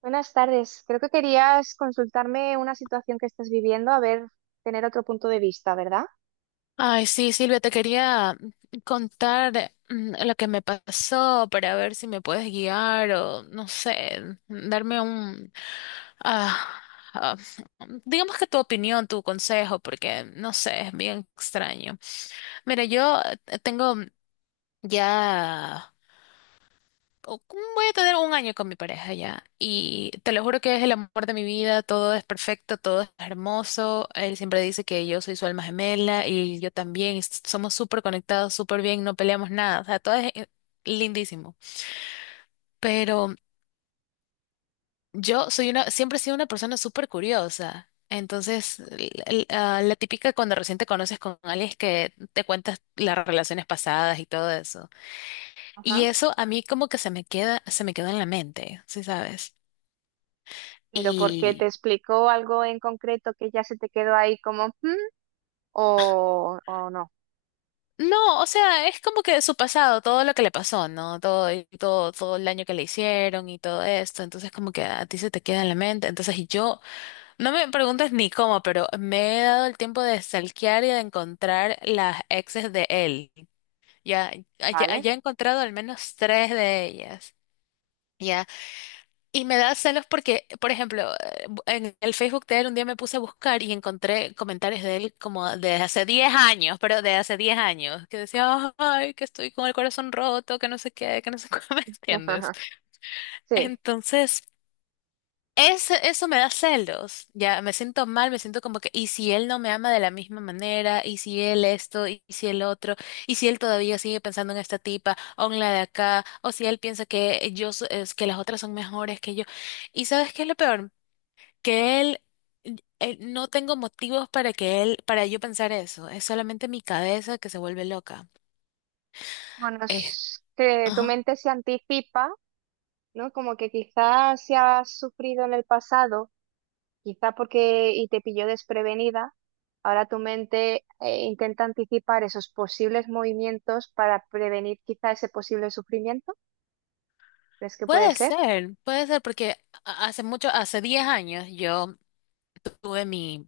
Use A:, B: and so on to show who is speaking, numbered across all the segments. A: Buenas tardes. Creo que querías consultarme una situación que estás viviendo, a ver, tener otro punto de vista, ¿verdad?
B: Ay, sí, Silvia, te quería contar lo que me pasó para ver si me puedes guiar o, no sé, darme un, ah, ah, digamos que tu opinión, tu consejo, porque, no sé, es bien extraño. Mira, yo tengo ya o cómo voy a tener un año con mi pareja ya. Y te lo juro que es el amor de mi vida, todo es perfecto, todo es hermoso. Él siempre dice que yo soy su alma gemela y yo también, y somos súper conectados, súper bien, no peleamos nada, o sea, todo es lindísimo. Pero siempre he sido una persona súper curiosa. Entonces, la típica cuando recién te conoces con alguien es que te cuentas las relaciones pasadas y todo eso. Y
A: Ajá.
B: eso a mí como que se me quedó en la mente, ¿sí sabes?
A: Pero porque te
B: Y
A: explicó algo en concreto que ya se te quedó ahí como, "Hmm", o no,
B: no, o sea, es como que de su pasado, todo lo que le pasó, ¿no? Todo, y todo, todo el daño que le hicieron y todo esto. Entonces, como que a ti se te queda en la mente. Entonces, y yo, no me preguntes ni cómo, pero me he dado el tiempo de stalkear y de encontrar las exes de él. Ya, ya,
A: ¿vale?
B: ya he encontrado al menos tres de ellas. Y me da celos porque, por ejemplo, en el Facebook de él un día me puse a buscar y encontré comentarios de él como de hace 10 años, pero de hace 10 años, que decía, ay, que estoy con el corazón roto, que no sé qué, que no sé cómo, ¿me entiendes?
A: Sí.
B: Entonces, eso me da celos, ya me siento mal, me siento como que, ¿y si él no me ama de la misma manera? ¿Y si él esto? ¿Y si el otro? ¿Y si él todavía sigue pensando en esta tipa o en la de acá? ¿O si él piensa que yo, es que las otras son mejores que yo? ¿Y sabes qué es lo peor? Que no tengo motivos para que él, para yo pensar eso, es solamente mi cabeza que se vuelve loca.
A: Bueno,
B: Es
A: es que tu
B: Ajá.
A: mente se anticipa, ¿no? Como que quizás si has sufrido en el pasado. Quizá porque y te pilló desprevenida, ahora tu mente intenta anticipar esos posibles movimientos para prevenir quizá ese posible sufrimiento. ¿Crees que puede ser?
B: Puede ser, porque hace mucho, hace 10 años yo tuve mi...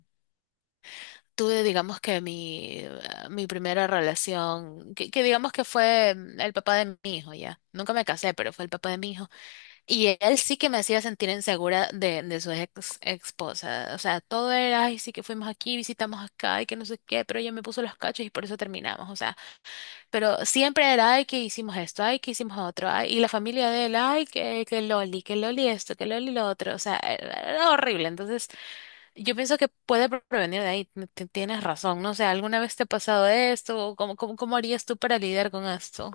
B: tuve, digamos que mi primera relación, que digamos que fue el papá de mi hijo, ya. Nunca me casé, pero fue el papá de mi hijo. Y él sí que me hacía sentir insegura de su ex esposa. O sea, todo era, ay, sí que fuimos aquí, visitamos acá, y que no sé qué, pero ella me puso los cachos y por eso terminamos. O sea, pero siempre era, ay, que hicimos esto, ay, que hicimos otro, ay, y la familia de él, ay, que Loli, que Loli esto, que Loli lo otro. O sea, era horrible. Entonces, yo pienso que puede prevenir de ahí, tienes razón, no sé, ¿alguna vez te ha pasado esto? ¿O ¿Cómo harías tú para lidiar con esto?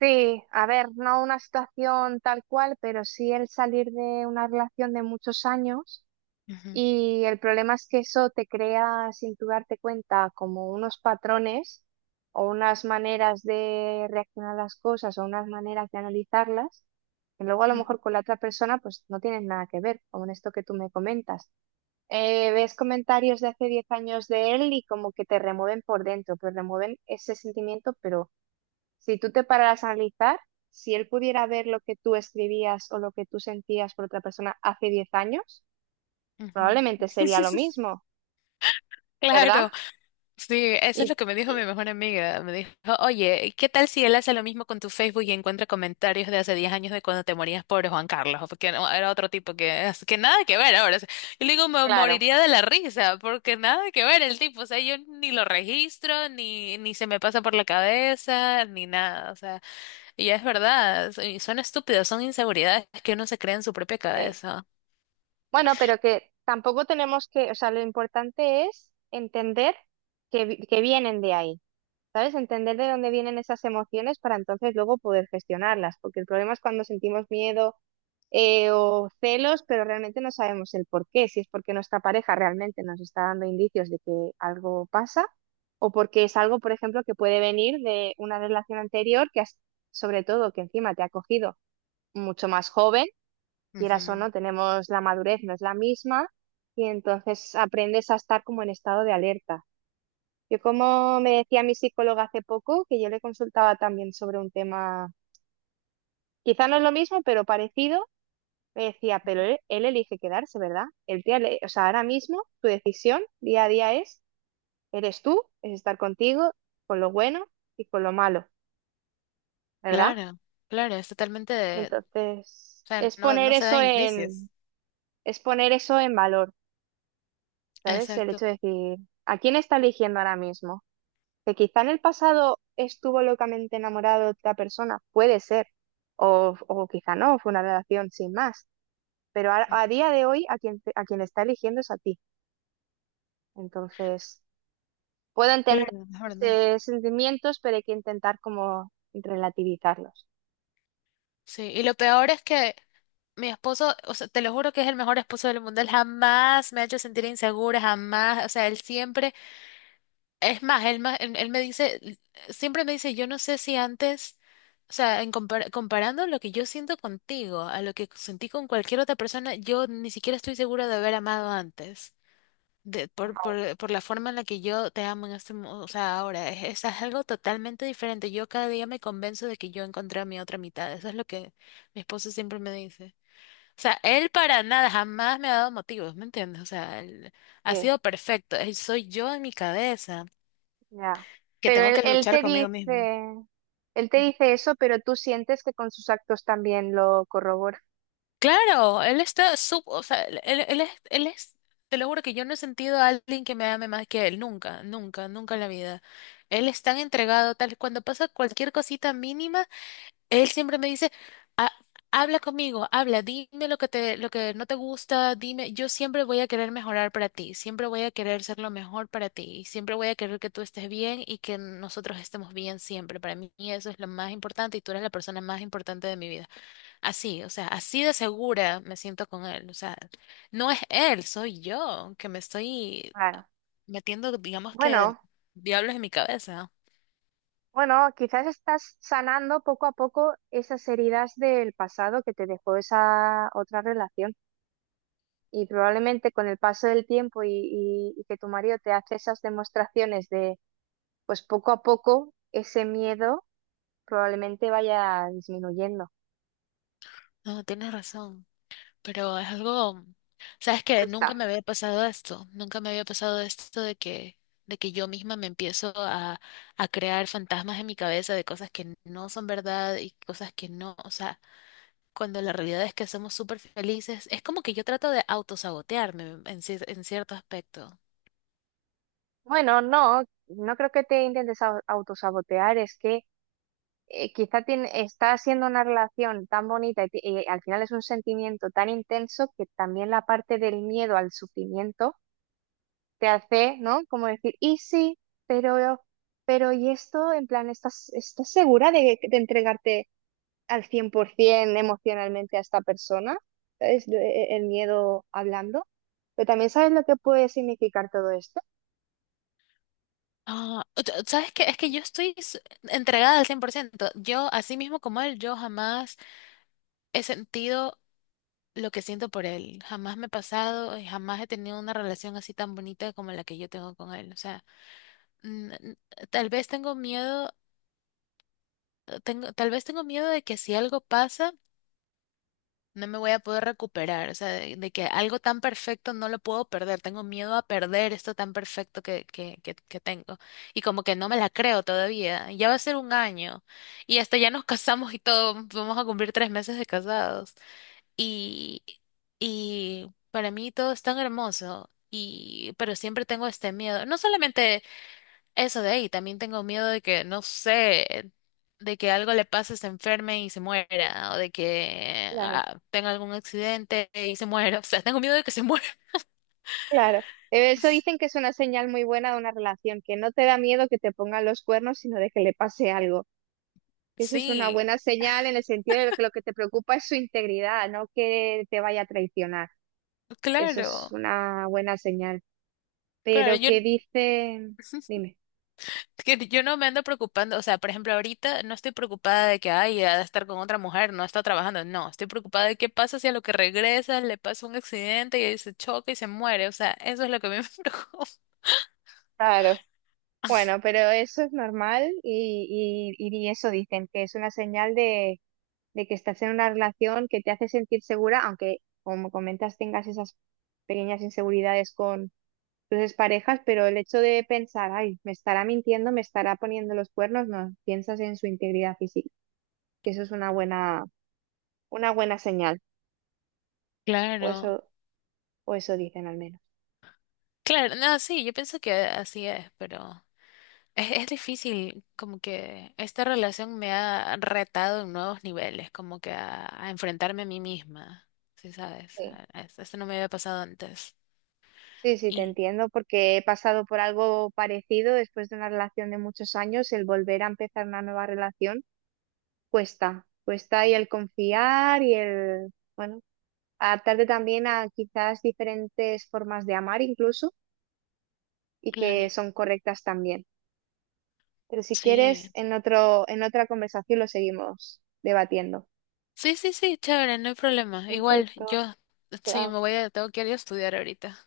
A: Sí, a ver, no una situación tal cual, pero sí el salir de una relación de muchos años.
B: Ujú,
A: Y el problema es que eso te crea, sin tú darte cuenta, como unos patrones o unas maneras de reaccionar a las cosas o unas maneras de analizarlas, que luego a lo
B: ujú,
A: mejor con la otra persona pues no tienes nada que ver, como en esto que tú me comentas. Ves comentarios de hace 10 años de él y como que te remueven por dentro, te remueven ese sentimiento, pero si tú te pararas a analizar, si él pudiera ver lo que tú escribías o lo que tú sentías por otra persona hace 10 años,
B: ujú.
A: probablemente sería lo mismo. ¿Verdad?
B: Claro, sí, eso es
A: Y,
B: lo que me dijo mi
A: y-
B: mejor amiga. Me dijo, oye, ¿qué tal si él hace lo mismo con tu Facebook y encuentra comentarios de hace 10 años de cuando te morías por Juan Carlos? Porque no, era otro tipo que nada que ver ahora. O sea, yo le digo, me
A: claro,
B: moriría de la risa, porque nada que ver el tipo. O sea, yo ni lo registro, ni se me pasa por la cabeza, ni nada. O sea. Y es verdad, y son estúpidos, son inseguridades que uno se crea en su propia
A: sí.
B: cabeza.
A: Bueno, pero que tampoco tenemos que, o sea, lo importante es entender que, que vienen de ahí, ¿sabes? Entender de dónde vienen esas emociones para entonces luego poder gestionarlas, porque el problema es cuando sentimos miedo o celos, pero realmente no sabemos el por qué, si es porque nuestra pareja realmente nos está dando indicios de que algo pasa, o porque es algo, por ejemplo, que puede venir de una relación anterior que sobre todo que encima te ha cogido mucho más joven, quieras o
B: Ujú.
A: no, tenemos la madurez, no es la misma, y entonces aprendes a estar como en estado de alerta. Yo como me decía mi psicóloga hace poco, que yo le consultaba también sobre un tema, quizá no es lo mismo, pero parecido, me decía, pero él elige quedarse, ¿verdad? El día, o sea, ahora mismo tu decisión día a día es, eres tú, es estar contigo, con lo bueno y con lo malo, ¿verdad?
B: Claro, claro, es totalmente o
A: Entonces,
B: sea, no, no se da indicios.
A: es poner eso en valor, ¿sabes? El
B: Exacto.
A: hecho de decir, ¿a quién está eligiendo ahora mismo? Que quizá en el pasado estuvo locamente enamorado de otra persona, puede ser, o quizá no, fue una relación sin más, pero
B: Mm.
A: a día de hoy a quien está eligiendo es a ti. Entonces, puedo entender
B: Claro, es verdad.
A: esos sentimientos, pero hay que intentar como relativizarlos.
B: Sí, y lo peor es que mi esposo, o sea, te lo juro que es el mejor esposo del mundo, él jamás me ha hecho sentir insegura, jamás, o sea, él siempre. Es más, él me dice, siempre me dice, yo no sé si antes, o sea, en comparando lo que yo siento contigo a lo que sentí con cualquier otra persona, yo ni siquiera estoy segura de haber amado antes, de, por la forma en la que yo te amo en este, o sea, ahora, es, algo totalmente diferente. Yo cada día me convenzo de que yo encontré a mi otra mitad. Eso es lo que mi esposo siempre me dice. O sea, él para nada, jamás me ha dado motivos, ¿me entiendes? O sea, él ha
A: Sí,
B: sido perfecto. Él soy yo en mi cabeza
A: ya.
B: que
A: Pero
B: tengo que luchar conmigo mismo.
A: él te
B: Ujú.
A: dice eso, pero tú sientes que con sus actos también lo corrobora.
B: Claro, él está o sea, él es, te lo juro que yo no he sentido a alguien que me ame más que él, nunca, nunca, nunca en la vida. Él es tan entregado, tal, cuando pasa cualquier cosita mínima, él siempre me dice, "Ha- habla conmigo, habla, dime lo que te, lo que no te gusta, dime, yo siempre voy a querer mejorar para ti, siempre voy a querer ser lo mejor para ti, y siempre voy a querer que tú estés bien y que nosotros estemos bien siempre. Para mí eso es lo más importante y tú eres la persona más importante de mi vida." Así, o sea, así de segura me siento con él. O sea, no es él, soy yo que me estoy
A: Claro.
B: metiendo, digamos que,
A: Bueno.
B: diablos en mi cabeza.
A: Bueno, quizás estás sanando poco a poco esas heridas del pasado que te dejó esa otra relación. Y probablemente con el paso del tiempo y, y que tu marido te hace esas demostraciones de, pues poco a poco, ese miedo probablemente vaya disminuyendo.
B: No, tienes razón, pero es algo, sabes que
A: Pues
B: nunca me
A: está.
B: había pasado esto, nunca me había pasado esto de que yo misma me empiezo a crear fantasmas en mi cabeza de cosas que no son verdad y cosas que no, o sea, cuando la realidad es que somos súper felices, es como que yo trato de autosabotearme en, en cierto aspecto.
A: Bueno, no, no creo que te intentes autosabotear, es que quizá está siendo una relación tan bonita y, y al final es un sentimiento tan intenso que también la parte del miedo al sufrimiento te hace, ¿no? Como decir, y sí, pero, pero y esto, en plan, ¿estás, estás segura de entregarte al 100% emocionalmente a esta persona? Es el miedo hablando. Pero también sabes lo que puede significar todo esto.
B: Ah, ¿sabes qué? Es que yo estoy entregada al 100%. Yo, así mismo como él, yo jamás he sentido lo que siento por él. Jamás me he pasado y jamás he tenido una relación así tan bonita como la que yo tengo con él. O sea, mm, n- tal vez tengo miedo, tal vez tengo miedo de que si algo pasa no me voy a poder recuperar, o sea, de que algo tan perfecto no lo puedo perder, tengo miedo a perder esto tan perfecto que tengo. Y como que no me la creo todavía, ya va a ser un año y hasta ya nos casamos y todo, vamos a cumplir 3 meses de casados. Y, y para mí todo es tan hermoso. Pero siempre tengo este miedo. No solamente eso de ahí, también tengo miedo de que, no sé, de que algo le pase, se enferme y se muera, o de que
A: Claro,
B: tenga algún accidente y se muera. O sea, tengo miedo de que se muera.
A: claro. Eso dicen que es una señal muy buena de una relación, que no te da miedo que te pongan los cuernos, sino de que le pase algo. Eso es una
B: Sí,
A: buena señal en el sentido de que lo que te preocupa es su integridad, no que te vaya a traicionar. Eso es
B: claro,
A: una buena señal.
B: claro,
A: Pero
B: yo,
A: ¿qué dice? Dime.
B: que yo no me ando preocupando, o sea, por ejemplo, ahorita no estoy preocupada de que, ay, ha de estar con otra mujer, no está trabajando, no, estoy preocupada de qué pasa si a lo que regresa le pasa un accidente y ahí se choca y se muere, o sea, eso es lo que a mí me preocupa.
A: Claro. Bueno, pero eso es normal y eso dicen, que es una señal de que estás en una relación que te hace sentir segura, aunque como comentas tengas esas pequeñas inseguridades con tus exparejas, pero el hecho de pensar, ay, me estará mintiendo, me estará poniendo los cuernos, no, piensas en su integridad física, que eso es una buena señal, o eso,
B: Claro,
A: o eso dicen al menos.
B: claro, no, sí, yo pienso que así es, pero... Es difícil, como que esta relación me ha retado en nuevos niveles, como que a enfrentarme a mí misma, ¿sí sabes?
A: Sí.
B: Esto no me había pasado antes.
A: Sí, sí, te
B: Y,
A: entiendo, porque he pasado por algo parecido después de una relación de muchos años, el volver a empezar una nueva relación cuesta, cuesta y el confiar y el, bueno, adaptarte también a quizás diferentes formas de amar incluso y que
B: claro,
A: son correctas también. Pero si
B: sí.
A: quieres, en otro, en otra conversación lo seguimos debatiendo.
B: Sí, sí, sí, chévere, no hay problema. Igual,
A: Perfecto,
B: yo, sí,
A: chao.
B: tengo que ir a estudiar ahorita.